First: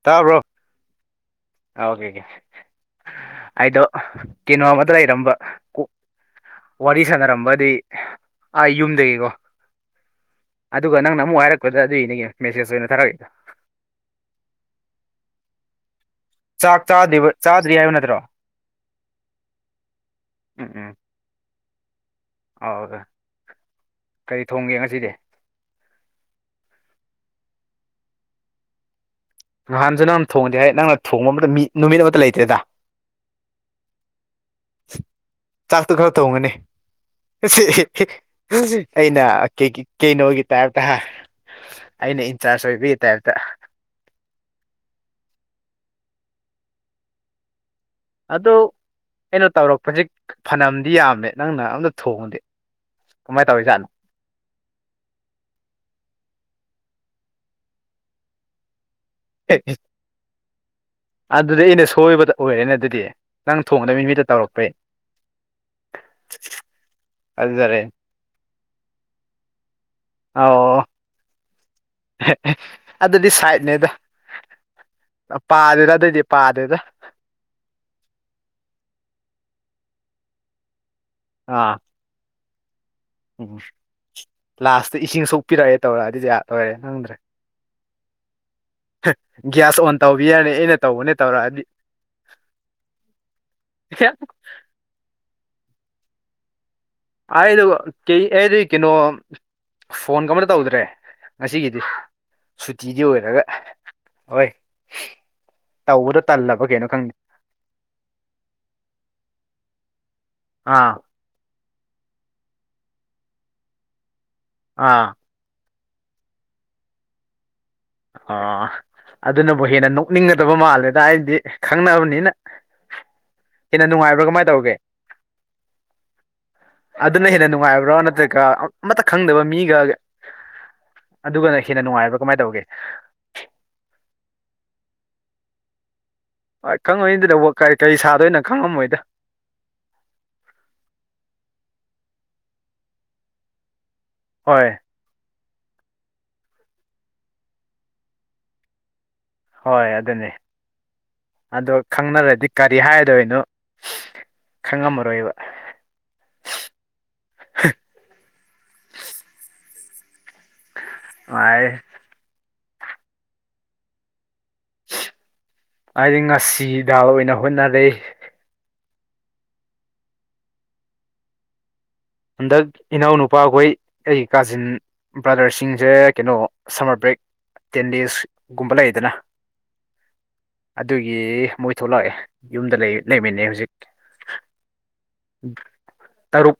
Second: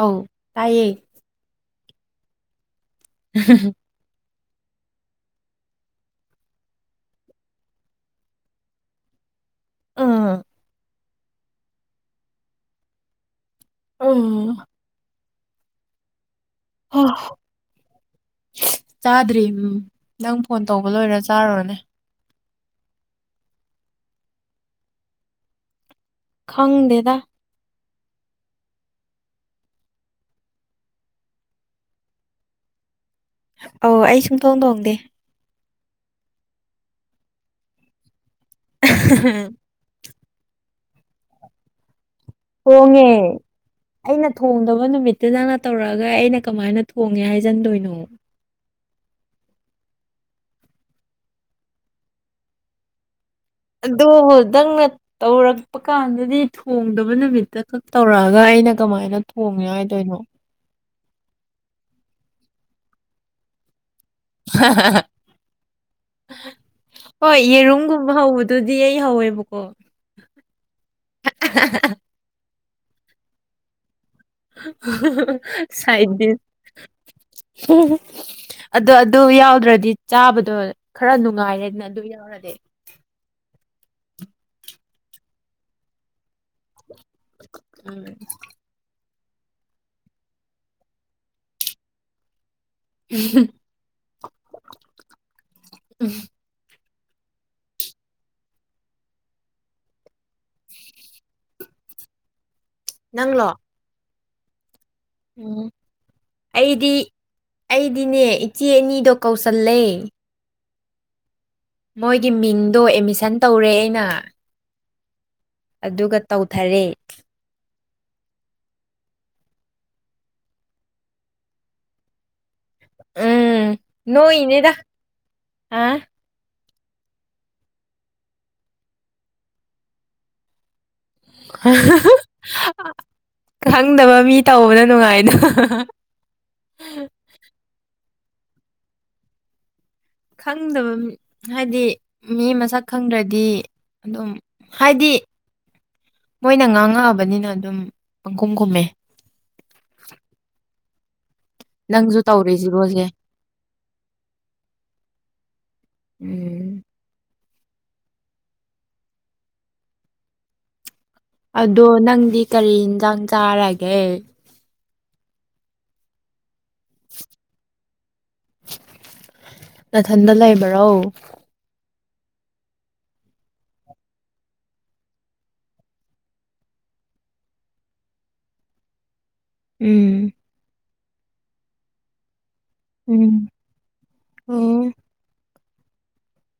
ꯑꯧ ꯇꯥꯕ꯭ꯔꯣ ꯇꯥꯏꯌꯦ ꯑꯣꯀꯦ ꯑꯣꯀꯦ ꯑꯩꯗꯣ ꯀꯩꯅꯣ ꯑꯃꯗ ꯂꯩꯔꯝꯕ ꯀ ꯋꯥꯔꯤ ꯁꯥꯟꯅꯔꯝꯕꯗꯤ ꯑ ꯌꯨꯝꯗꯒꯤꯀꯣ ꯎꯝ ꯑꯗꯨꯒ ꯅꯪꯅ ꯑꯃꯨꯛ ꯍꯥꯏꯔꯛꯄꯗ ꯑꯗꯨꯏꯅꯦ ꯃꯦꯁꯦꯁ ꯑꯣꯏꯅ ꯊꯥꯔꯛꯏꯗꯣ ꯎꯝ ꯆꯥꯛ ꯍꯣ ꯆꯥꯗ꯭ꯔꯤ ꯍꯥꯏꯕ ꯅꯠꯇ꯭ꯔꯣ ꯆꯥꯗ꯭ꯔꯤ ꯎꯝ ꯅꯪ ꯐꯣꯟ ꯇꯧꯕ ꯂꯣꯏꯔ ꯆꯥꯔꯨꯔꯅꯦ ꯑ ꯀꯔꯤ ꯊꯣꯡꯒꯦ ꯉꯁꯤꯗꯤ ꯈꯪꯗꯦꯗ ꯅꯍꯥꯟꯁꯨ ꯅꯪꯅ ꯊꯣꯡꯗꯦ ꯍꯥꯏ ꯅꯪꯅ ꯊꯣꯡꯕ ꯑꯃꯗ ꯃꯤ ꯅꯨꯃꯤꯠ ꯑꯃꯠꯇ ꯂꯩꯇꯦꯗ ꯑ ꯑꯩ ꯁꯨꯡꯇꯣꯡꯗꯣꯡꯗꯦ ꯆꯥꯛꯇꯣ ꯈꯔ ꯇꯣꯡꯒꯅꯤ ꯑꯩꯅ ꯀ ꯀꯩꯅꯣꯒꯤ ꯇꯥꯏꯞꯇ ꯍꯥꯏ ꯑꯩꯅ ꯏꯟꯆꯥꯔꯖ ꯑꯣꯏꯕꯒꯤ ꯍꯣꯡꯉꯦ ꯇꯥꯏꯞꯇ ꯑꯩꯅ ꯊꯣꯡꯗꯕ ꯅꯨꯃꯤꯠꯇꯨꯗꯪꯅ ꯇꯧꯔꯛꯑꯒ ꯑꯩꯅ ꯀꯃꯥꯏꯅ ꯊꯣꯡꯉꯦ ꯍꯥꯏꯖꯟꯗꯣꯏꯅꯣ ꯑꯗꯣ ꯑꯩꯅꯣ ꯇꯧꯔꯛꯄꯁꯤꯛ ꯐꯅꯝꯗꯤ ꯌꯥꯝꯃꯦ ꯅꯪꯅ ꯑꯝꯇ ꯊꯣꯡꯉꯗꯤ ꯀꯃꯥꯏꯅ ꯇꯧꯋꯤ ꯖꯥꯠꯅꯣ ꯈꯤꯇꯪꯅ ꯇꯧꯔꯛꯄ ꯀꯥꯟꯗꯗꯤ ꯊꯣꯡꯗꯕ ꯅꯨꯃꯤꯠꯇ ꯈꯛ ꯇꯧꯔꯛꯑꯒ ꯑꯩꯅ ꯀꯃꯥꯏꯅ ꯊꯣꯡꯉꯦ ꯍꯥꯏꯗꯣꯏꯅꯣ ꯑꯗꯨꯗꯤ ꯑꯩꯅ ꯁꯣꯏꯕꯗ ꯑꯣꯏꯔꯦꯅꯦ ꯑꯗꯨꯗꯤ ꯅꯪ ꯊꯣꯡꯅꯕ ꯃꯤ ꯅꯨꯃꯤꯠꯇ ꯇꯧꯔꯛꯄꯩ [unintelligible] ꯍꯣꯏ ꯑꯗꯨꯗꯔꯦ ꯌꯦꯔꯨꯝꯒꯨꯝꯕ ꯍꯧꯕꯗꯨꯗꯤ ꯑꯩ ꯍꯧꯋꯦꯕꯀꯣ ꯑꯣ ꯑꯗꯨꯗꯤ ꯁꯥꯏꯠꯅꯦꯗ ꯄꯥꯗꯦꯗ ꯑꯗꯨꯏꯗꯤ ꯁꯥꯏꯠꯗꯤ ꯄꯥꯗꯦꯗ ꯑꯗ ꯑ ꯑꯗꯨ ꯌꯥꯎ ꯑꯗꯨꯗ꯭ꯔꯗꯤ ꯆꯥꯕꯗꯣ ꯈꯔ ꯑꯥ ꯅꯨꯡꯉꯥꯏꯔꯦꯅ ꯑꯗꯨ ꯌꯥꯎꯔꯗꯤ ꯎꯝ ꯂꯥꯁꯇ ꯏꯁꯤꯡ ꯁꯣꯛꯄꯤꯔꯛꯑꯦ ꯇꯧꯔꯛꯑ ꯑꯗꯨꯗꯤ ꯌꯥ ꯇ ꯑꯣꯏꯔꯦ ꯈꯪꯗ꯭ꯔꯦ ꯎꯝ ꯒ꯭ꯌꯥꯁ ꯑꯣꯟ ꯇꯧꯕꯤ ꯌꯥꯔꯅꯤ ꯑꯩꯅ ꯇꯧꯕꯅꯦ ꯇꯧꯔꯛꯗꯤ ꯍ ꯎꯝ ꯍꯥꯏꯗ ꯀꯩ ꯀꯩꯅꯣ ꯐꯣꯟ ꯀ ꯑꯃꯇ ꯇꯧꯗ꯭ꯔꯦ ꯉꯁꯤꯒꯤꯗꯤ ꯁꯨꯇꯤꯗꯤ ꯑꯣꯏꯔꯒ ꯅꯪꯂꯣ ꯍꯣꯏ ꯎꯝ ꯇꯧꯕꯗꯣ ꯇꯜꯂꯕ ꯀꯩꯅꯣ ꯑꯩꯗꯤ ꯈꯪꯗꯦ ꯑꯩꯗꯤꯅꯦ ꯏꯆꯦ ꯑꯅꯤꯗꯣ ꯀꯧꯁꯜꯂꯦ ꯑꯥ ꯃꯣꯏꯒꯤ ꯃꯤꯡꯗꯣ ꯑꯦꯠꯃꯤꯁꯟ ꯇꯧꯔꯦ ꯑꯩꯅ ꯑꯥ ꯑꯗꯨꯒ ꯇꯧꯊꯔꯦ ꯑꯣ ꯑꯗꯨꯅꯕꯨ ꯍꯦꯟꯅ ꯅꯣꯛꯅꯤꯡꯒꯗꯕ ꯃꯥꯜꯂꯦꯗ ꯑꯩꯗꯤ ꯈꯪꯅꯕꯅꯤꯅ ꯎꯝ ꯍꯦꯟꯅ ꯅꯨꯡꯉꯥꯏꯕ꯭ꯔꯥ ꯀꯃꯥꯏꯅ ꯅꯣꯏꯅꯦꯗ ꯇꯧꯒꯦ ꯑ ꯑꯗꯨꯅ ꯍꯦꯟꯅ ꯅꯨꯡꯉꯥꯏꯕ꯭ꯔꯥ ꯅꯠꯇ꯭ꯔꯒ ꯑꯃꯠꯇ ꯈꯪꯗꯕ ꯃꯤꯒ ꯑꯗꯨꯒꯅ ꯍꯦꯟꯅꯅꯨꯡꯉꯥꯏꯕꯥ ꯀꯃꯥꯏꯅ ꯇꯧꯒꯦ ꯈꯪꯗꯕ ꯃꯤ ꯇꯧꯕꯅ ꯅꯨꯡꯉꯥꯏꯗꯣ ꯍꯣꯏ ꯈꯪꯉꯣꯏꯅꯤꯗꯤ ꯂꯧꯕ ꯀ ꯀꯔꯤ ꯁꯥꯗꯣꯏꯅꯣ ꯈꯪꯉꯝꯃꯣꯏꯗ ꯈꯪꯗꯕ ꯍꯥꯏꯗꯤ ꯃꯤ ꯃꯁꯛ ꯈꯪꯗ꯭ꯔꯗꯤ ꯑꯗꯨꯝ ꯍꯣꯏ ꯍꯥꯏꯗꯤ ꯃꯣꯏꯅ ꯉꯥꯡꯉꯛꯑꯕꯅꯤꯅ ꯑꯗꯨꯝ ꯄꯪꯈꯨꯝ ꯈꯨꯝꯃꯦ ꯍꯣꯏ ꯑꯗꯨꯅꯦ ꯑꯗꯣ ꯅꯪꯁꯨ ꯈꯪꯅꯔꯗꯤ ꯀꯔꯤ ꯇꯧꯔꯤꯁꯤꯕꯣꯁꯦ ꯍꯥꯏꯗꯣꯏꯅꯣ ꯈꯪꯉꯝꯃꯔꯣꯏꯕ ꯎꯝ ꯍ ꯑꯗꯣ ꯅꯪꯗꯤ ꯀꯔꯤ ꯌꯦꯟꯁꯥꯡ ꯆꯥꯔꯒꯦ ꯍꯥꯏꯗꯤ ꯉꯥꯁꯤ ꯗꯥꯜ ꯑꯣꯏꯅ ꯍꯣꯠꯅꯔꯦ ꯅꯊꯟꯗ ꯂꯩꯕ꯭ꯔꯣ ꯍꯟꯗꯛ ꯏꯅꯥꯎ ꯅꯨꯄꯥꯈꯣꯏ ꯑꯩꯒꯤ ꯀꯥꯖꯤꯟ ꯕ꯭ꯔꯥꯗꯔꯁꯤꯡꯁꯦ ꯀꯩꯅꯣ ꯁꯝꯃꯔ ꯕ꯭ꯔꯦꯛ ꯇꯦꯟ ꯗꯦꯖꯒꯨꯝꯕ ꯂꯩꯌꯦꯗꯅ ꯎꯝ ꯑꯗꯨꯒꯤ ꯃꯣꯏ ꯊꯣꯛꯂꯛꯑꯦ ꯌꯨꯝꯗ ꯂꯩꯃꯤꯟꯅꯩ ꯎꯝ ꯍꯧꯖꯤꯛ ꯎꯝ ꯇꯔꯨꯛ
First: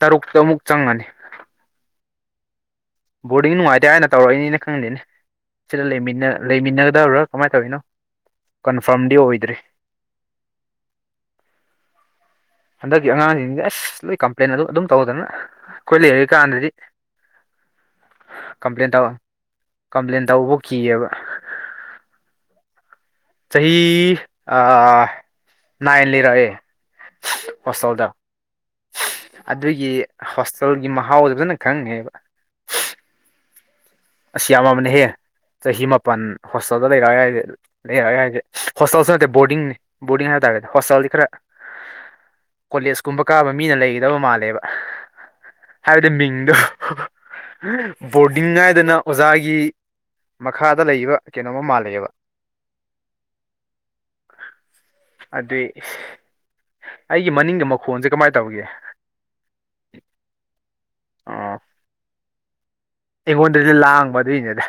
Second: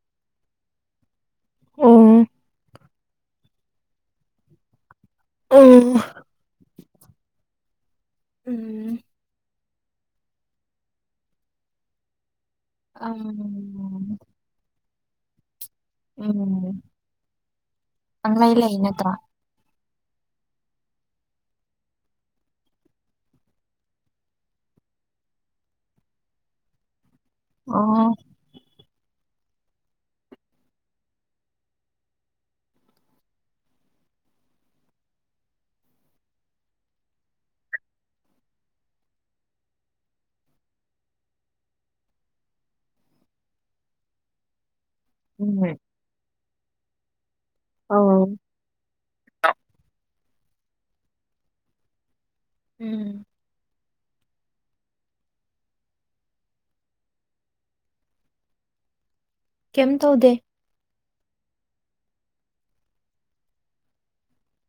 ꯇꯔꯨꯛꯇ ꯑꯃꯨꯛ ꯆꯪꯉꯅꯤ ꯑꯣ ꯕꯣꯔꯗꯤꯡ ꯅꯨꯡꯉꯥꯏꯇꯦ ꯍꯥꯏꯅ ꯇꯧꯔꯛꯏꯅꯤꯅ ꯈꯪꯗꯦꯅꯦ ꯁꯤꯗ ꯂꯩꯃꯤꯟꯅ ꯗꯕꯔꯥ ꯀꯃꯥꯏꯅ ꯇꯧꯔꯤꯤꯅꯣ ꯎꯝ ꯀꯟꯐꯥꯔꯝꯗꯤ ꯑꯣꯏꯗ꯭ꯔꯤ ꯍꯟꯗꯛꯀꯤ ꯎꯝ ꯑꯉꯥꯡꯁꯤꯡꯗꯤ ꯑꯁ ꯂꯣꯏ ꯎꯝ ꯀꯝꯄ꯭ꯂꯦꯟ ꯑꯗꯨ ꯑꯗꯨꯝ ꯇꯧꯗꯅ ꯑꯩꯈꯣꯏ ꯂꯩꯔ ꯀꯥꯟꯗꯗꯤ ꯎꯝ ꯄꯪꯂꯩ ꯂꯩ ꯀꯝꯄ꯭ꯂꯦꯟ ꯇꯧ ꯅꯠꯇ꯭ꯔꯣ ꯀꯝꯄ꯭ꯂꯦꯟ ꯇꯧꯕ ꯀꯤꯑꯕ ꯆꯍꯤ ꯆꯍꯤ ꯑ ꯏꯟ ꯂꯩꯔꯦ ꯍꯁꯥꯎꯗꯥ ꯑꯣ ꯑꯗꯨꯒꯤ ꯍꯣꯁꯇꯦꯜꯒꯤ ꯃꯍꯥꯎꯗꯣ ꯐꯖꯅ ꯈꯪꯉꯦꯕ ꯑꯁꯤ ꯌꯥꯝꯃꯕꯅꯦꯍꯦ ꯆꯍꯤ ꯃꯥꯄꯜ ꯍꯣꯁꯇꯦꯜꯗ ꯂꯩꯔꯛꯑ ꯌꯥꯏꯦ ꯂꯩꯔꯛꯑ ꯌꯥꯏꯗꯦ ꯍꯣꯁꯇꯦꯜꯁꯨ ꯅꯠꯇꯦ ꯕꯣꯔꯗꯤꯡꯅꯤ ꯕꯣꯔꯗꯤꯡ ꯍꯥꯏꯦ ꯦ ꯍꯁꯥꯎꯜꯗꯤ ꯀ꯭ꯔ [unintelligible] ꯀꯣꯂꯦꯖꯀꯨꯝꯕ ꯀꯥꯕ ꯃꯤꯅ ꯂꯩꯒꯗꯕ ꯃꯥꯜꯂꯦꯕ ꯎꯝ ꯍꯥꯏꯕꯗꯤ ꯃꯤꯡꯗꯣ ꯑꯧ ꯕꯣꯔꯗꯤꯡ ꯉꯥꯏꯗꯅ ꯑꯣꯖꯥꯒꯤ ꯃꯈꯥꯗ ꯂꯩꯕ ꯀꯩꯅꯣꯝꯃ ꯃꯥꯜꯂꯦꯕ ꯎꯝ ꯑꯗꯨꯏ ꯑꯩꯒꯤ ꯃꯅꯤꯡꯒꯤ ꯃꯈꯣꯟꯁꯦ ꯀꯃꯥꯏꯅ ꯇꯧꯒꯦ ꯀꯝ ꯇꯧꯗꯦ ꯑ ꯑꯩꯉꯣꯟꯗꯗꯤ ꯂꯥꯡꯕ ꯑꯗꯨꯏꯅꯦꯗ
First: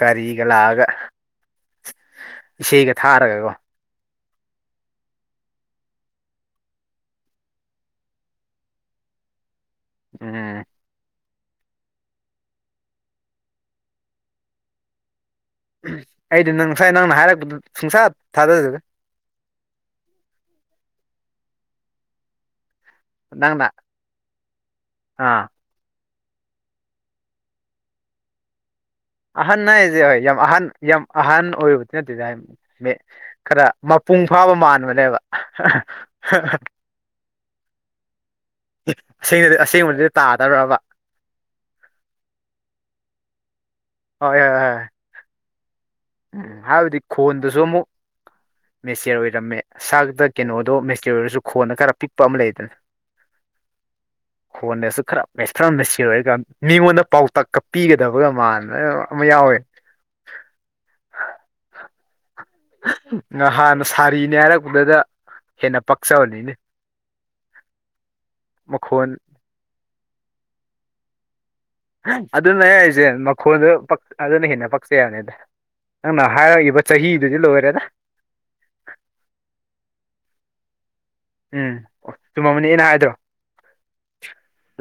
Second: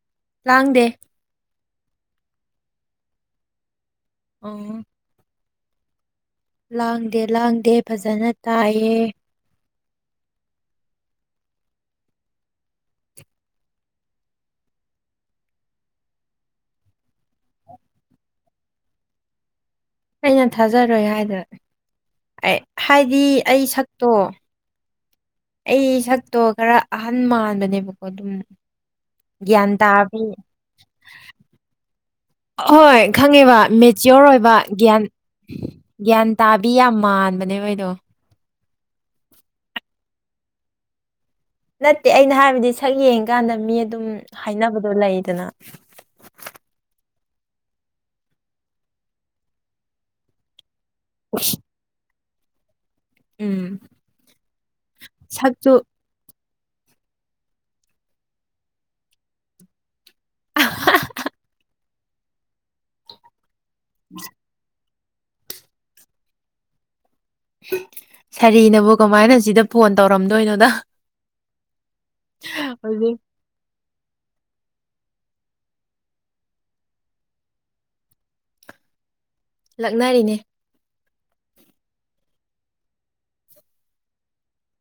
ꯒꯥꯔꯤꯒ ꯂꯥꯡꯗꯦ ꯂꯥꯛꯑꯒ ꯏꯁꯩꯒ ꯊꯥꯔꯒꯀꯣ ꯑ ꯂꯥꯡꯗꯦ ꯂꯥꯡꯗꯦ ꯐꯖꯅ ꯇꯥꯏꯌꯦ ꯎꯝ ꯑꯩꯗꯤ ꯅꯪ ꯉꯁꯥꯏ ꯅꯪꯅ ꯍꯥꯏꯔꯛꯄꯗ ꯁꯨꯡꯁꯥ ꯊꯥꯖꯒꯦ ꯑꯩꯅ ꯊꯥꯖꯔꯣꯏ ꯍꯥꯏꯗꯅ ꯍꯥꯏꯗꯤ ꯑꯩ ꯅꯪꯅ ꯁꯛꯇꯣ ꯑꯥ ꯑꯩ ꯁꯛꯇꯣ ꯈꯔ ꯑꯍꯟ ꯃꯥꯟꯕꯅꯦꯕꯀꯣ ꯑꯗꯨꯝ ꯑꯍꯟ ꯒ꯭ꯌꯥꯟ ꯍꯥꯏꯁꯦ ꯍꯣꯏ ꯇꯥꯕꯤ ꯌꯥꯝ ꯑꯍꯟ ꯌꯥꯝ ꯑꯍꯟ ꯑꯣꯏꯔꯨꯕꯗꯤ ꯅꯠꯇꯦꯗ ꯍꯥꯏ ꯍꯣꯏ ꯈꯔ ꯈꯪꯉꯦꯕ ꯃꯄꯨꯡ ꯃꯦꯆꯤꯌꯣꯔ ꯐꯥꯕ ꯑꯣꯏꯕ ꯒ꯭ꯌꯥꯟ ꯃꯥꯟꯕꯅꯦꯕ ꯒ꯭ꯌꯥꯟ ꯇꯥꯕꯤ ꯌꯥꯝ ꯃꯥꯟꯕꯅꯦꯕ ꯑꯩꯗꯣ ꯑꯁꯦꯡꯗꯤ ꯑꯁꯦꯡꯕꯗꯨꯗꯤ ꯇꯥꯗꯔꯕ ꯅꯠꯇꯦ ꯑꯩꯅ ꯍꯥꯏꯕꯗꯤ ꯁꯛ ꯌꯦꯡꯀꯥꯟꯗ ꯃꯤ ꯑꯗꯨꯝ ꯍꯣꯏ ꯍꯣꯏ ꯍꯣꯏ ꯍꯥꯏꯅꯕꯗꯣ ꯂꯩꯗꯅ ꯎꯝ ꯍꯥꯏꯕꯗꯤ ꯈꯣꯟꯗꯨꯁꯨ ꯑꯃꯨꯛ ꯃꯦꯆꯦꯔ ꯑꯣꯏꯔꯝꯃꯦ ꯁꯇ ꯀꯩꯅꯣꯗꯣꯦ ꯆ ꯑꯣꯏꯔꯁꯨ ꯈꯣꯟꯅ ꯈꯔ ꯄꯤꯛꯄ ꯑꯃ ꯂꯩꯗꯅ ꯎꯝ ꯍꯣꯟꯅꯁꯨ ꯈꯔ ꯁꯛꯇꯨ ꯃꯁꯊꯔꯅꯁꯤꯔꯀꯥꯟꯗ ꯃꯤꯉꯣꯟꯗ ꯄꯥꯎꯇꯥꯛ ꯀꯛꯄꯤꯒꯗꯕꯒ ꯃꯅ ꯑꯃ ꯌꯥꯎꯋꯦ [unintelligible] ꯍꯥꯟꯅ ꯁꯥꯔꯤꯅꯦ ꯍꯥꯏꯔꯛꯄꯗꯨꯗ ꯍꯦꯟꯅ ꯄꯥꯛꯆꯕꯅꯤꯅꯦ ꯁꯥꯔꯤꯅꯕꯨꯣ ꯃꯈꯣꯟ ꯀꯃꯥꯏꯅ ꯁꯤꯗ ꯐꯣꯟ ꯇꯧꯔꯝꯗꯣꯏꯅꯣꯗ ꯑꯗꯨꯅ ꯌꯥꯁꯦ ꯍꯧꯖꯤꯛ ꯃꯈꯣꯟꯗ ꯑꯗꯨꯅ ꯍꯦꯟꯅ ꯄꯛꯆꯩ ꯌꯥꯕꯅꯤ ꯅꯪꯅ ꯍꯥꯏꯔꯛꯏꯕ ꯆꯍꯤꯗꯨꯗꯤ ꯂꯣꯏꯔꯦꯗ ꯂꯛꯅꯔꯤꯅꯦ ꯎꯝ ꯑꯣ ꯆꯨꯝꯃꯃꯅꯤ ꯑꯩꯅ ꯍꯥꯏꯗ꯭ꯔꯣ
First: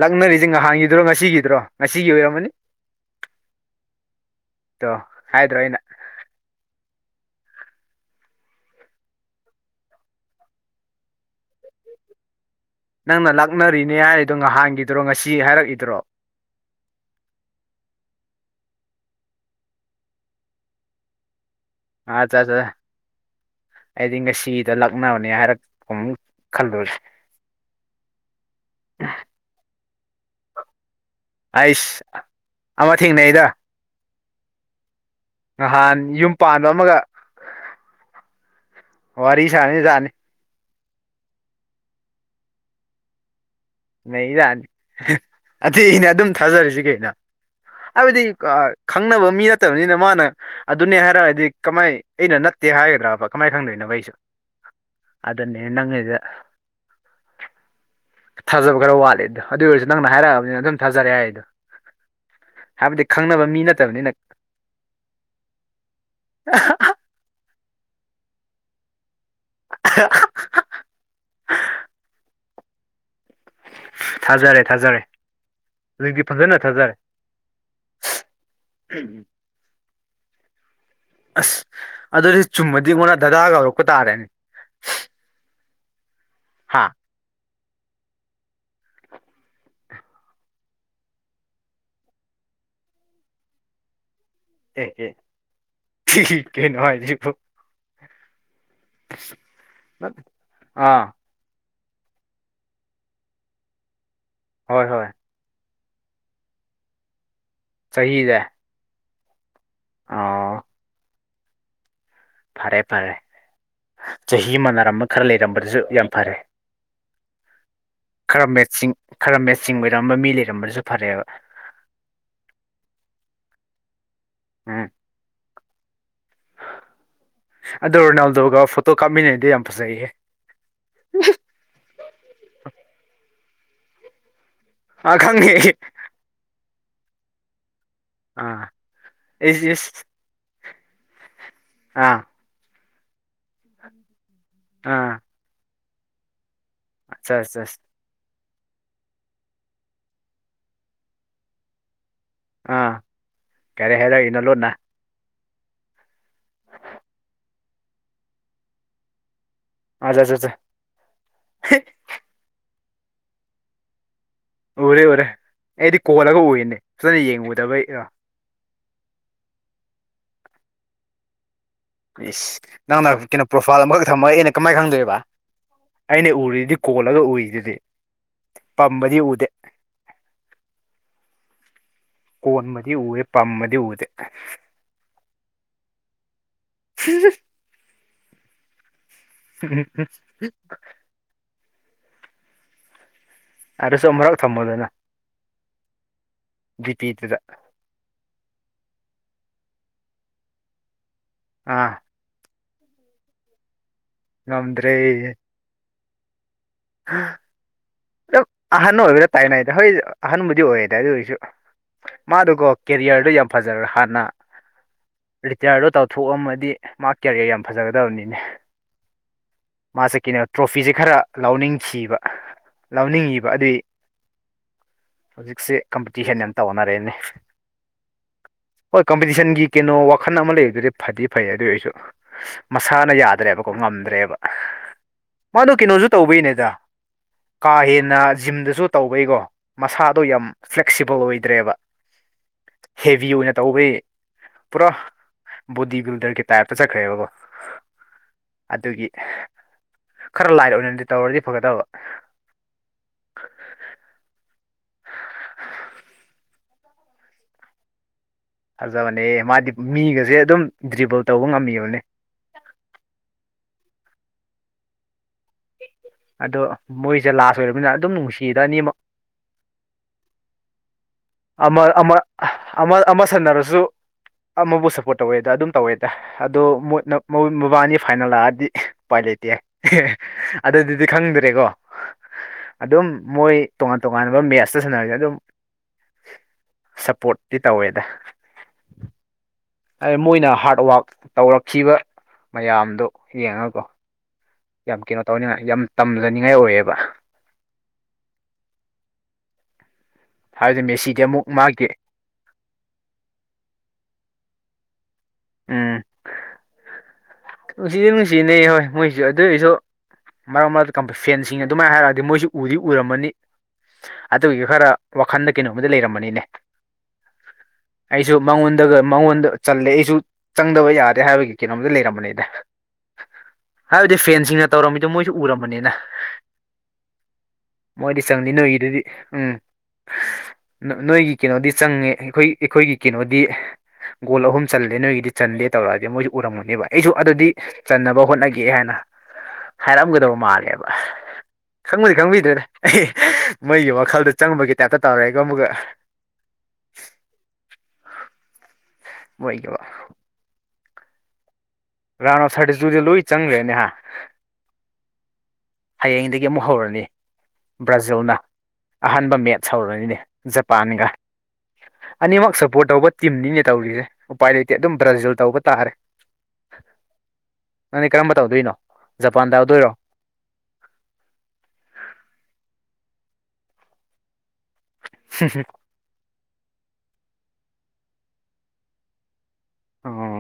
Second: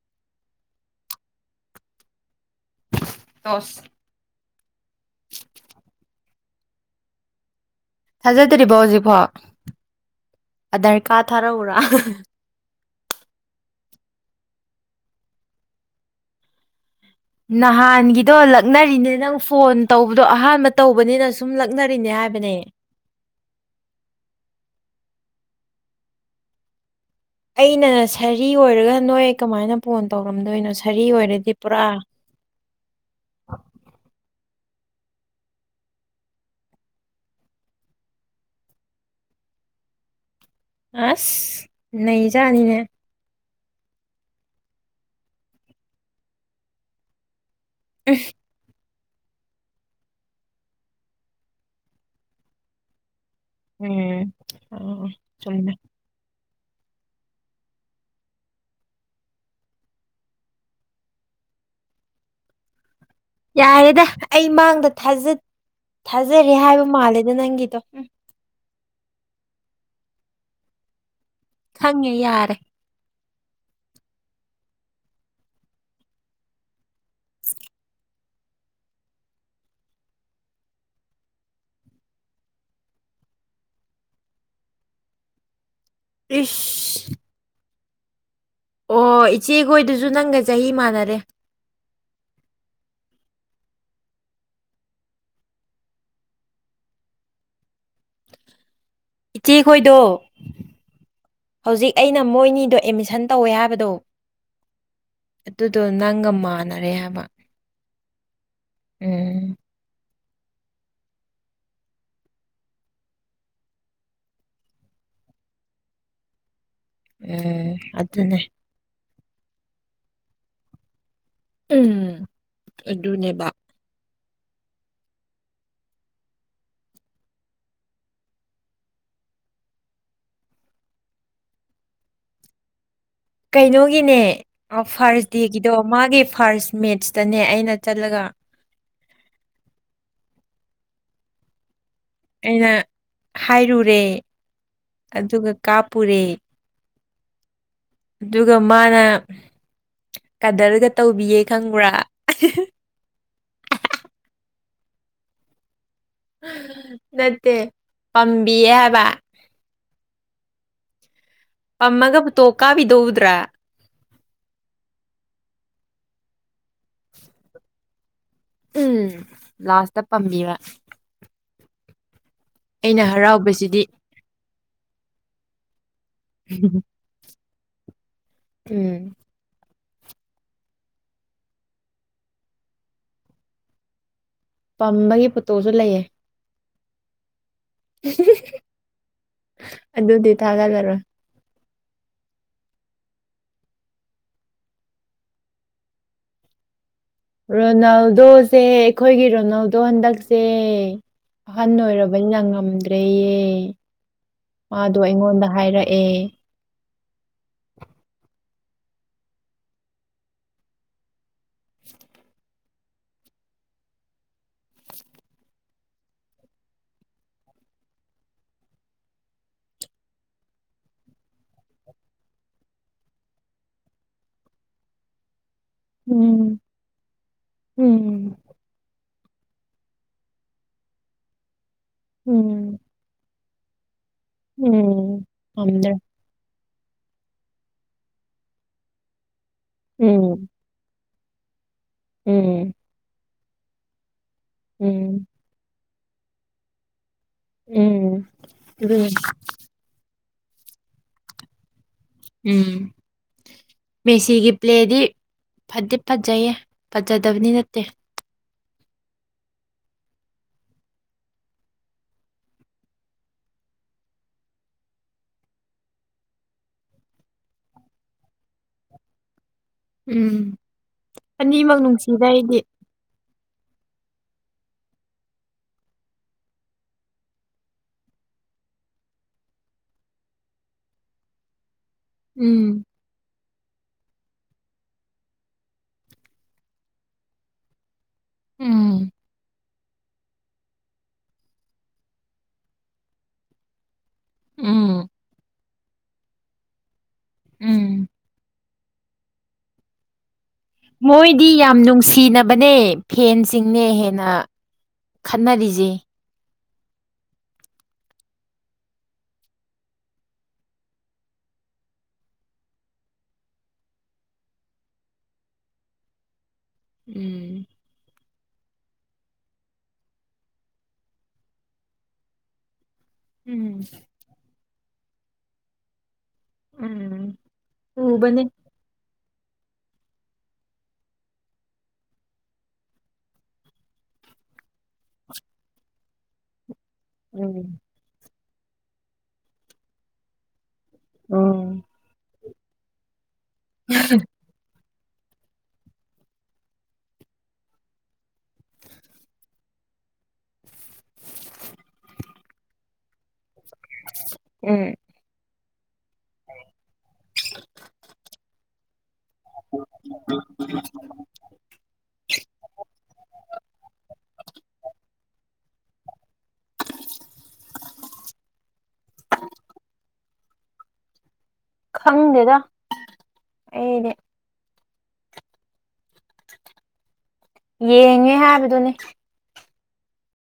ꯂꯥꯛꯅꯔꯤꯁꯦ ꯅꯍꯥꯟꯒꯤꯗꯨ꯭ꯔꯣ ꯉꯁꯤꯒꯤꯗ꯭ꯔꯣ ꯉꯁꯤꯒꯤ ꯑꯣꯏꯔꯝꯃꯅꯤ ꯇꯣꯁ ꯇꯣ ꯍꯥꯏꯗ꯭ꯔꯣ ꯑꯩꯅ ꯊꯥꯖꯗ꯭ꯔꯤꯕꯣ ꯍꯧꯖꯤꯛꯐꯥꯎ ꯑꯙꯔ ꯀꯥꯔꯗ ꯊꯥꯔꯛꯎꯔꯥ ꯅꯪꯅ ꯂꯥꯛꯅꯔꯤꯅꯦ ꯍꯥꯏꯗꯣ ꯅꯍꯥꯟꯒꯤꯗꯨ꯭ꯔꯣ ꯉꯁꯤ ꯍꯥꯏꯔꯛꯏꯗ꯭ꯔꯣ ꯅꯍꯥꯟꯒꯤꯗꯣ ꯂꯛꯅꯔꯤꯅꯦ ꯅꯪ ꯐꯣꯟ ꯇꯧꯕꯗꯣ ꯑꯍꯥꯟꯕ ꯇꯧꯕꯅꯤꯅ ꯁꯨꯝ ꯂꯛꯅꯔꯤꯅꯦ ꯍꯥꯏꯕꯅꯦ ꯑꯥꯆꯥ ꯑ ꯊꯤꯡꯀ ꯁꯤꯗ ꯂꯒꯅ ꯑꯃꯅꯤꯅꯤ ꯍꯥꯏꯔꯛꯄ ꯈꯜꯂꯨꯔꯦ ꯑꯩꯅ ꯁꯥꯔꯤ ꯑꯣꯏꯔꯒ ꯅꯣꯏ ꯀꯃꯥꯏꯅ ꯐꯣꯟ ꯇꯧꯔꯝꯗꯣꯏꯅꯣ ꯁ ꯁꯔꯤ ꯑꯣꯏꯔꯗꯤ ꯄꯨꯔꯥ ꯑꯩꯁ ꯑꯃ ꯊꯦꯡꯅꯩꯗ ꯅꯍꯥꯟ ꯌꯨꯝ ꯄꯥꯟꯕ ꯑꯃꯒ ꯋꯥꯔꯤꯔꯤꯁꯅꯤ ꯊꯅꯤ ꯑꯁ ꯅꯖꯅꯤꯅꯦ ꯅ ꯂꯥꯛꯅꯤ ꯑ ꯑꯩꯅ ꯑꯗꯨꯝ ꯊꯥꯖꯔꯤꯁꯤ ꯀꯩꯅ ꯍꯥꯏꯗꯤ ꯈꯪꯅꯕ ꯃꯤ ꯅꯠꯇꯕꯅꯤꯅ ꯃꯥꯅ ꯑꯗꯨꯅꯦ ꯍꯥꯏꯔꯛꯑꯗꯤ ꯀꯃꯥꯏ ꯑꯩꯅ ꯅꯠꯇꯦ ꯍꯥꯏꯒꯗ꯭ꯔꯕ ꯀꯃꯥꯏꯅ ꯈꯪꯗꯣꯏꯣ ꯑꯩꯁꯨ ꯎꯝ ꯑ ꯑꯗꯨꯅꯦ ꯆꯨꯝꯃꯦ ꯅꯪꯉꯗ ꯊꯥꯖꯕ ꯈꯔ ꯋꯥꯠꯂꯦꯗꯣ ꯑꯗꯨ ꯑꯣꯏꯔꯁꯨ ꯅꯪꯅ ꯍꯥꯏꯔꯛꯑꯕꯅꯤꯅ ꯑꯗꯨꯝ ꯊꯥꯖꯔꯦ ꯍꯥꯏꯗꯣ ꯍꯥꯦꯕ ꯌꯥꯔꯦꯗ ꯑꯩ ꯃꯥꯡꯗ ꯊꯥꯖꯔꯦ ꯍꯥꯏꯕ ꯃꯥꯜꯂꯦꯗ ꯅꯪꯒꯤꯗꯣ ꯎꯝ [unintelligible] ꯈꯪꯉꯦ ꯌꯥꯔꯦ ꯊꯥꯖꯔꯦ ꯊꯥꯖꯔꯦ ꯍꯧꯖꯤꯛꯇꯤ ꯐꯖꯅ ꯊꯥꯖꯔꯦ ꯎꯝꯝ ꯑꯁ ꯑꯗꯨꯗꯤ ꯆꯨꯝꯃꯗꯤ ꯑꯩꯉꯣꯟꯅ ꯗꯗꯥꯗꯥꯒ ꯍꯧꯔꯛꯄ ꯇꯥꯔꯅꯤ ꯏꯁꯁ ꯑꯣ ꯏꯆꯦꯈꯣꯏꯗꯨꯁꯨ ꯅꯪꯒ ꯆꯍꯤ ꯃꯥꯟꯅꯔꯦ ꯑꯦ ꯑꯦ ꯊꯅꯅꯨꯡꯉꯥꯏꯄ ꯏꯆꯦꯈꯣꯏꯗꯣ ꯑꯥ ꯍꯧꯖꯤꯛ ꯑꯩꯅ ꯃꯣꯏꯅꯤꯗꯣ ꯑꯦꯠꯃꯤꯁꯟ ꯇꯧꯋꯦ ꯍꯥꯏꯕꯗꯣ ꯍꯣꯏ ꯍꯣꯏ ꯑꯗꯨꯗꯣ ꯅꯪꯒ ꯃꯥꯟꯅꯔꯦ ꯍꯥꯏꯕ ꯁꯍꯤꯗ ꯎꯝ ꯑ ꯐꯔꯦ ꯐꯔꯦ ꯆꯍꯤ ꯑꯃ ꯅꯥꯔꯝꯕ ꯈꯔ ꯂꯩꯔꯝꯕꯗꯨꯁꯨ ꯌꯥꯝ ꯐꯔꯦ ꯎꯝ ꯑꯗꯨꯗꯅꯦꯦ ꯈꯔ ꯃꯦꯠꯁꯤꯡ ꯈꯔ ꯃꯦꯆꯤꯡ ꯑꯣꯏꯔꯝꯕ ꯃꯤ ꯂꯩꯔꯝꯕꯁꯨ ꯐꯔꯦꯕ ꯎꯝ ꯑꯗꯨꯅꯦꯕ ꯎꯝ [unintelligible] ꯑꯗꯣ ꯔꯣꯅꯥꯜꯗꯣꯒ ꯐꯣꯇꯣ ꯀꯥꯞꯃꯤꯟꯅꯩꯗꯤ ꯌꯥꯝ ꯐꯖꯩꯌꯦꯦ [unintelligible] ꯀꯩꯅꯣꯒꯤꯅꯦ ꯑꯥ ꯐꯥꯔꯁ ꯗꯦꯒꯤꯗꯣ ꯈꯪꯉꯦ ꯃꯥꯒꯤ ꯐꯥꯔꯁ ꯃꯦꯠꯁꯇꯅꯦ ꯑꯩꯅ ꯆꯠꯂꯒ ꯑꯩ ꯑꯩꯅ ꯍꯥꯏꯔꯨꯔꯦ ꯑꯗꯨꯒ ꯀꯥꯞꯄꯨꯔꯦ ꯑꯆꯥ ꯑꯗꯨꯒ ꯃꯥꯅ ꯀꯗꯔꯒ ꯇꯧꯕꯤꯌꯦ ꯈꯪꯕ꯭ꯔꯥ ꯑ ꯀꯔꯤ ꯍꯥꯏꯔꯛꯏꯅꯣ ꯂꯣꯟꯅ ꯅꯠꯇꯦ ꯄꯝꯕꯤꯌꯦ ꯍꯥꯏꯕ ꯑꯖ ꯖ ꯖ ꯄꯝꯃꯒ ꯑꯣꯇꯣ ꯀꯥꯞꯄꯤꯗꯣꯎꯗ꯭ꯔ ꯎꯔꯦ ꯎꯔꯦ ꯑꯩꯗꯤ ꯀꯣꯜꯂꯒ ꯎꯏꯅꯦ ꯐꯖꯅ ꯌꯦꯡꯉꯨꯗꯕꯩꯥ ꯎꯝ ꯂꯥꯁꯇ ꯄꯝꯃꯤꯕ ꯏꯁ ꯅꯪꯅ ꯀꯩꯅꯣ ꯄ꯭ꯔꯣꯐꯥꯏꯜ ꯍꯔꯥꯎꯕꯁꯤꯗꯤ ꯑꯃꯈꯛ ꯊꯝꯃ ꯑꯩꯅ ꯀꯃꯥꯏ ꯈꯪꯗꯣꯏꯕ ꯑꯩꯅ ꯎꯔꯤꯗꯤ ꯀꯣꯜꯂꯒ ꯎꯔꯤꯗꯨꯗꯤ ꯎꯝ ꯄꯝꯕꯗꯤ ꯎꯗꯦ ꯀꯣꯟꯕꯗꯤ ꯎꯋꯦ ꯄꯝꯕꯗꯤ ꯎꯗꯦ ꯄꯝꯕꯒꯤ ꯐꯣꯠꯇꯣꯁꯨ ꯂꯩꯑꯦ ꯍꯨꯝ [unintelligible] ꯑꯗꯨꯗꯤ ꯊꯥꯒꯠꯂꯔꯣꯏ [unintelligible] ꯑꯗꯨꯁꯨ ꯃꯔꯧ ꯊꯝꯃꯨꯗꯅ ꯗꯤꯄꯤꯗꯨꯗ ꯔꯣꯅꯥꯜꯗꯣꯁꯦ ꯑꯩꯈꯣꯏꯒꯤ ꯔꯣꯅꯥꯜꯗꯣ ꯍꯟꯗꯛꯁꯦ ꯑꯍꯟ ꯑꯥ ꯑꯣꯏꯔꯕꯅꯤꯅ ꯉꯝꯗ꯭ꯔꯦꯌꯦ ꯉꯝꯗ꯭ꯔꯦ ꯃꯥꯗꯣ ꯑꯩꯉꯣꯟꯗ ꯍꯥꯏꯔꯛ ꯑꯦ [unintelligible] ꯑꯍꯟ ꯑꯣꯏꯕꯗ ꯇꯥꯏꯅꯩꯗ ꯍꯣꯏ ꯑꯍꯟꯕꯨꯗꯤ ꯑꯣꯏꯌꯦꯗ ꯑꯗꯨ ꯑꯣꯏꯁꯨ ꯃꯥꯗꯨꯒꯣ ꯀꯦꯔꯤꯌꯔꯗꯨ ꯌꯥꯝ ꯐꯖꯔ ꯍꯥꯟꯅ ꯔꯤꯇꯌꯥꯔꯗꯣ ꯇꯧꯊꯣꯛ ꯑꯝꯃꯗꯤ ꯃꯥ ꯀꯦꯔꯤꯌꯔ ꯌꯥꯝ ꯐꯖꯒꯗꯕꯅꯤꯅꯦ ꯃꯥꯁꯦ ꯀꯩꯅꯣ ꯇ꯭ꯔꯣꯐꯤꯁꯦ ꯈꯔ ꯂꯧꯅꯤꯡꯈꯤꯕ ꯂꯧꯅꯤꯡꯉꯤꯕ ꯑꯗꯨꯏ ꯍꯧꯖꯤꯛꯁꯦ ꯀꯝꯄꯤꯇꯤꯁꯟ ꯌꯥꯝ ꯎꯝ ꯇꯧꯅꯔꯦꯅꯦ ꯎꯝ ꯍꯣꯏ ꯀꯝꯄꯤꯇꯤꯁꯟꯒꯤ ꯀꯩꯅꯣ ꯋꯥꯈꯟ ꯑꯃ ꯂꯩꯗꯨꯗꯤ ꯐꯗꯤ ꯐꯩ ꯑꯗꯨ ꯑꯣꯏꯁꯨ ꯎꯝ ꯃꯁꯥꯅ ꯌꯥꯗ꯭ꯔꯦꯕ ꯀꯣ ꯉꯝꯗ꯭ꯔꯦꯕ ꯎꯝ ꯃꯥꯗꯨ ꯉꯝꯗ꯭ꯔꯦ ꯀꯩꯅꯣꯁꯨ ꯇꯧꯕꯩꯅꯦꯗ ꯀꯥ ꯍꯦꯟꯅ ꯖꯤꯝꯗꯁꯨ ꯇꯧꯕꯩꯀꯣ ꯃꯁꯥꯗꯣ ꯌꯥꯝ ꯎꯝ ꯐ꯭ꯂꯦꯛꯁꯤ ꯑꯣꯏꯗ꯭ꯔꯦꯕ ꯎꯝ ꯕꯤ ꯑꯣꯏꯅ ꯇꯧꯕꯩ ꯄꯨꯔꯥ ꯎꯝ ꯕꯣꯗꯤ ꯕꯤꯜꯗꯔꯒꯤ ꯇꯥꯏꯞꯇ ꯆꯠꯈ꯭ꯔꯦꯕꯀꯣ ꯎꯝ ꯑꯗꯨꯒꯤ ꯎꯝ ꯈꯔ ꯂꯥꯏꯠ ꯑꯣꯏꯅꯗꯤ ꯇꯧꯔꯗꯤ ꯐꯒꯗꯕ ꯎꯝ ꯃꯦꯁꯤꯒꯤ ꯄ꯭ꯂꯦꯗꯤ ꯐꯗꯤ ꯐꯖꯩꯌꯦ ꯐꯖꯗꯕꯅꯤ ꯅꯠꯇꯦ ꯐꯖꯕꯅꯦ ꯃꯥꯗꯤ ꯃꯤꯒꯁꯦ ꯑꯗꯨꯝ ꯗ꯭ꯔꯤꯕꯜ ꯇꯧꯕ ꯉꯝꯃꯤꯕꯅꯦ ꯑꯗꯣ ꯃꯣꯏꯁꯦ ꯂꯥꯁ ꯑꯣꯏꯔꯕꯅꯤꯅ ꯑꯗꯨꯝ ꯅꯨꯡꯁꯤꯗ ꯑꯅꯤꯃꯛ ꯎꯝ ꯑꯅꯤꯃꯛ ꯑꯃ ꯑꯃ ꯅꯨꯡꯁꯤꯗ ꯑꯩꯗꯤ ꯑꯃ ꯑꯃ ꯁꯟꯅꯔꯁꯨ ꯑꯃꯕꯨ ꯁꯞꯄꯣꯔꯠ ꯇꯧꯋꯦꯗ ꯑꯗꯨꯝ ꯇꯧꯋꯦꯗ ꯑꯗꯣ ꯃꯕꯥꯅꯤ ꯐꯥꯏꯅꯜ ꯂꯥꯛꯑꯗꯤ ꯎꯄꯥꯏ ꯂꯩ ꯇꯦ ꯑꯗꯨꯗꯗꯤ ꯈꯪꯗ꯭ꯔꯦꯀꯣ ꯎꯝ ꯑꯗꯨꯝ ꯃꯣꯏ ꯇꯣꯉꯥꯟ ꯇꯣꯉꯥꯟꯕ ꯃꯦꯠꯁꯇ ꯁꯥꯟꯅꯔꯗꯤ ꯑꯗꯨꯝ ꯁꯞꯄꯣꯔꯠꯇꯤ ꯇꯧꯋꯦꯗ ꯎꯝ ꯍꯥꯏ ꯃꯣꯏꯅ ꯍꯥꯔꯠ ꯋꯥꯛ ꯇꯧꯔꯛꯈꯤꯕ ꯃꯌꯥꯝꯗꯨ ꯌꯦꯡꯉꯀꯣ ꯌꯥꯝ ꯎꯝ ꯀꯩꯅꯣ ꯇꯧꯅꯤꯉꯥꯏ ꯌꯥꯝ ꯇꯝꯖꯅꯤꯡꯉꯥꯏ ꯑꯣꯏꯌꯦꯕ ꯎꯝ ꯍꯥꯏꯕꯗꯤ ꯃꯦꯁꯤꯗꯤ ꯑꯃꯨꯛ ꯃꯣꯏꯗꯤ ꯌꯥꯝ ꯃꯥꯒꯤ ꯅꯨꯡꯁꯤꯅꯕꯅꯦ ꯐꯦꯟꯁꯤꯡꯅꯦ ꯍꯦꯟꯅ ꯈꯠꯅꯔꯤꯖꯦ ꯎꯝ ꯅꯨꯡꯁꯤꯗꯤ ꯅꯨꯡꯁꯤꯅꯩ ꯍꯣꯏ ꯃꯣꯏꯁꯨ ꯑꯗꯨꯏꯁꯨ ꯃꯔꯛ ꯃꯔꯛꯇ ꯐꯦꯟꯁꯤꯡ ꯑꯗꯨꯃꯥꯏꯅ ꯍꯥꯏꯔꯛꯑꯗꯤ ꯃꯣꯏꯁꯨ ꯎꯗꯤ ꯎꯔꯝꯃꯅꯤ ꯑꯗꯨꯒꯤꯁꯨ ꯈꯔ ꯋꯥꯈꯟꯗ ꯀꯩꯅꯣꯝꯃꯗ ꯂꯩꯔꯝꯃꯅꯤꯅꯦ ꯎꯝ ꯑꯩꯁꯨ ꯃꯉꯣꯟꯗꯒ ꯃꯉꯣꯟꯗ ꯆꯜꯂꯦ ꯑꯩꯁꯨ ꯆꯪꯗꯕ ꯌꯥꯗꯦ ꯍꯥꯏꯕꯒꯤ ꯀꯩꯅꯣꯝꯇ ꯂꯩꯔꯝꯕꯅꯦꯅ ꯎꯝ ꯍꯥꯏꯕꯗꯤ ꯐꯦꯟꯁꯤꯡꯅ ꯇꯧꯔꯝꯃꯤꯗꯣ ꯃꯣꯏꯁꯨ ꯎꯔꯝꯕꯅꯤꯅ ꯎꯝ ꯃꯣꯏꯗꯤ ꯎꯕꯅꯦ ꯆꯪꯅꯤ ꯅꯣꯏꯒꯤꯗꯨꯗꯤ ꯎꯝ ꯅꯣꯏꯒꯤ ꯀꯩꯅꯣꯗꯤ ꯆꯪꯉꯦ ꯑꯩꯈꯣꯏ ꯑꯩꯈꯣꯏꯒꯤ ꯀꯩꯅꯣꯗꯤ ꯒꯣꯜ ꯑꯍꯨꯝ ꯆꯜꯂꯦ ꯅꯣꯏꯒꯤꯗꯤ ꯆꯟꯂꯦ ꯇꯧꯔꯛꯑꯒꯦ ꯃꯣꯏꯁꯨ ꯎꯔꯝꯃꯨꯅꯦꯕ ꯑꯩꯁꯨ ꯑꯗꯨꯗꯤ ꯎꯝ ꯆꯟꯅꯕ ꯍꯣꯠꯅꯒꯦ ꯍꯥꯏꯅ ꯍꯥꯏꯔꯝꯒꯗꯕ ꯃꯥꯜꯂꯦꯕ ꯎꯝ ꯈꯪꯕ ꯈꯪꯕꯤꯗ꯭ꯔꯦꯅꯦ ꯑꯦ ꯃꯩꯒꯤ ꯋꯥꯈꯜꯗ ꯆꯪꯕꯒꯤ ꯇꯀ ꯇꯧꯔꯦꯀꯣ ꯑꯃꯒ ꯃꯣꯏꯒꯕ ꯔꯥꯅꯣ ꯁꯥꯇꯖꯨꯗꯤ ꯂꯣꯏ ꯆꯪꯈ꯭ꯔꯦꯅꯦꯍꯥ ꯎꯝ ꯍꯌꯦꯡꯗꯒꯤ ꯑꯃꯨꯛ ꯍꯧꯔꯅꯤ ꯕ꯭ꯔꯥꯖꯤꯜꯅ ꯑꯍꯥꯟꯕ ꯃꯦꯠꯆ ꯍꯧꯔꯅꯤꯅꯦ ꯖꯄꯥꯟꯒ ꯑꯅꯤꯃꯛ ꯁꯞꯄꯣꯔꯠ ꯇꯧꯕ ꯇꯤꯝꯅꯤꯅꯦ ꯇꯧꯔꯤꯁꯦ ꯎꯄꯥꯏ ꯂꯩꯇꯦ ꯑꯗꯨꯝ ꯕ꯭ꯔꯥꯖꯤꯜ ꯇꯧꯕ ꯇꯥꯔꯦ ꯅꯪꯗꯤ ꯀꯔꯝꯕ ꯇꯧꯗꯣꯏꯅꯣ ꯖꯄꯥꯟꯗꯎꯗꯣꯏꯔꯣ ꯈꯪꯗꯦꯗ ꯑꯩꯗꯤ ꯍ ꯌꯦꯡꯉꯦ ꯍꯥꯏꯕꯗꯨꯅꯤ ꯑꯣ